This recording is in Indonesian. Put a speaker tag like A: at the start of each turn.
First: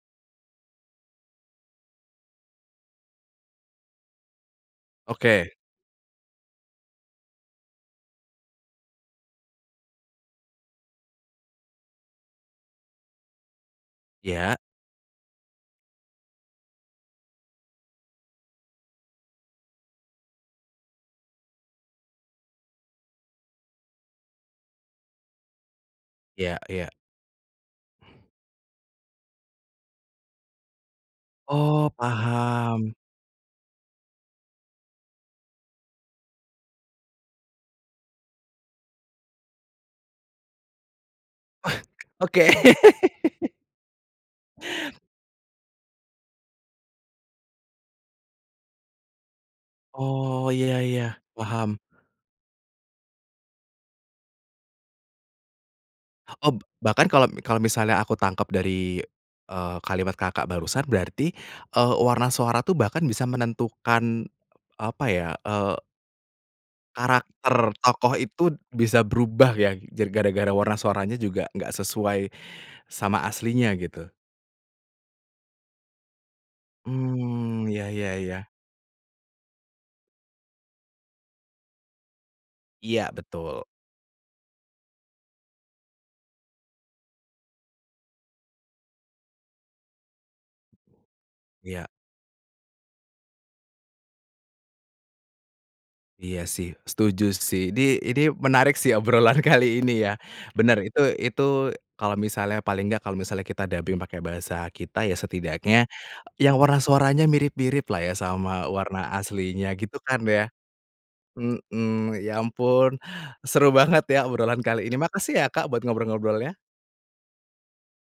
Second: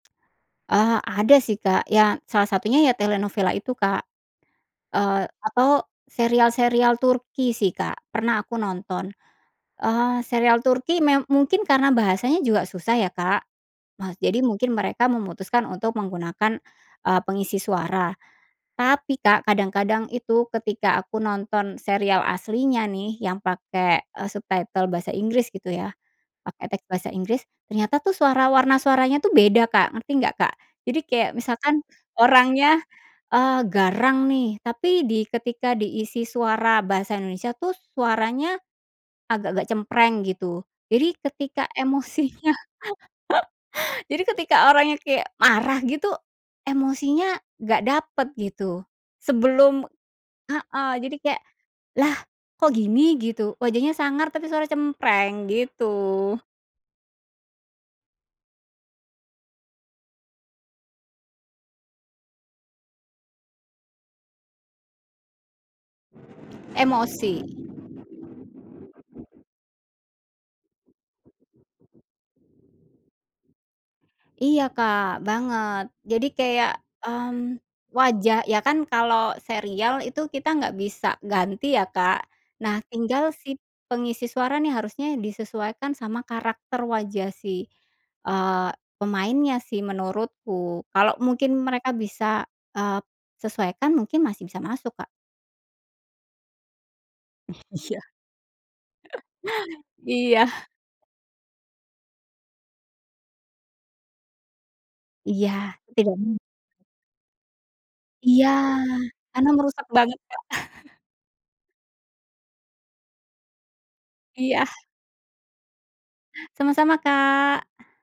A: Eee, ada sih Kak, ya salah satunya ya telenovela itu, Kak, eee,
B: Oke.
A: atau serial-serial Turki sih, Kak, pernah aku nonton, eee, serial Turki me mungkin karena bahasanya juga susah ya, Kak. Nah, jadi
B: Iya.
A: mungkin mereka memutuskan untuk menggunakan, eee, pengisi suara. Tapi, Kak, kadang-kadang itu ketika aku nonton serial aslinya nih, yang pakai, eee, subtitle bahasa Inggris, gitu ya,
B: Iya
A: pakai teks
B: iya.
A: bahasa Inggris, ternyata tuh suara warna suaranya tuh beda, Kak, ngerti nggak, Kak? Jadi kayak misalkan
B: Oh,
A: orangnya,
B: paham.
A: eee, garang nih, tapi di ketika diisi suara bahasa Indonesia tuh suaranya agak-agak cempreng, gitu. Jadi ketika
B: Oke.
A: emosinya jadi ketika orangnya kayak marah gitu, emosinya nggak dapet, gitu, sebelum
B: Oh, iya
A: heeh,
B: iya.
A: jadi kayak,
B: Paham.
A: "Lah, kok gini", gitu, wajahnya sangar tapi suara cempreng, gitu.
B: Eb bahkan kalau kalau misalnya, aku tangkep dari, eee, kalimat Kakak barusan, berarti, eee, warna suara tuh bahkan bisa menentukan, apa ya, eee
A: Emosi.
B: karakter tokoh itu bisa berubah ya, jar gara-gara warna suaranya juga nggak sesuai sama aslinya, gitu.
A: Iya, Kak, banget. Jadi kayak, mmm,
B: Mmm, iya iya
A: wajah
B: iya.
A: ya kan, kalau serial itu kita nggak bisa ganti ya, Kak. Nah,
B: Iya,
A: tinggal si
B: betul.
A: pengisi suara nih, harusnya disesuaikan sama karakter wajah si, eee, pemainnya sih menurutku, kalau mungkin
B: Iya.
A: mereka bisa, eee, sesuaikan mungkin masih bisa masuk, Kak.
B: Iya, sih, setuju sih. Ini,
A: Iya.
B: ini menarik sih, obrolan kali ini ya.
A: Iya.
B: Bener, itu itu kalau misalnya paling enggak, kalau misalnya kita dubbing pakai bahasa kita ya,
A: Iya.
B: setidaknya
A: Tidak me
B: yang warna suaranya mirip-miriplah ya,
A: Iya,
B: sama warna
A: karena
B: aslinya,
A: merusak
B: gitu
A: banget,
B: kan,
A: Kak.
B: ya. Heeh. Ya ampun, seru banget ya obrolan
A: Iya.
B: kali ini, makasih ya, Kak, buat ngobrol-ngobrolnya.
A: Sama-sama, Kak.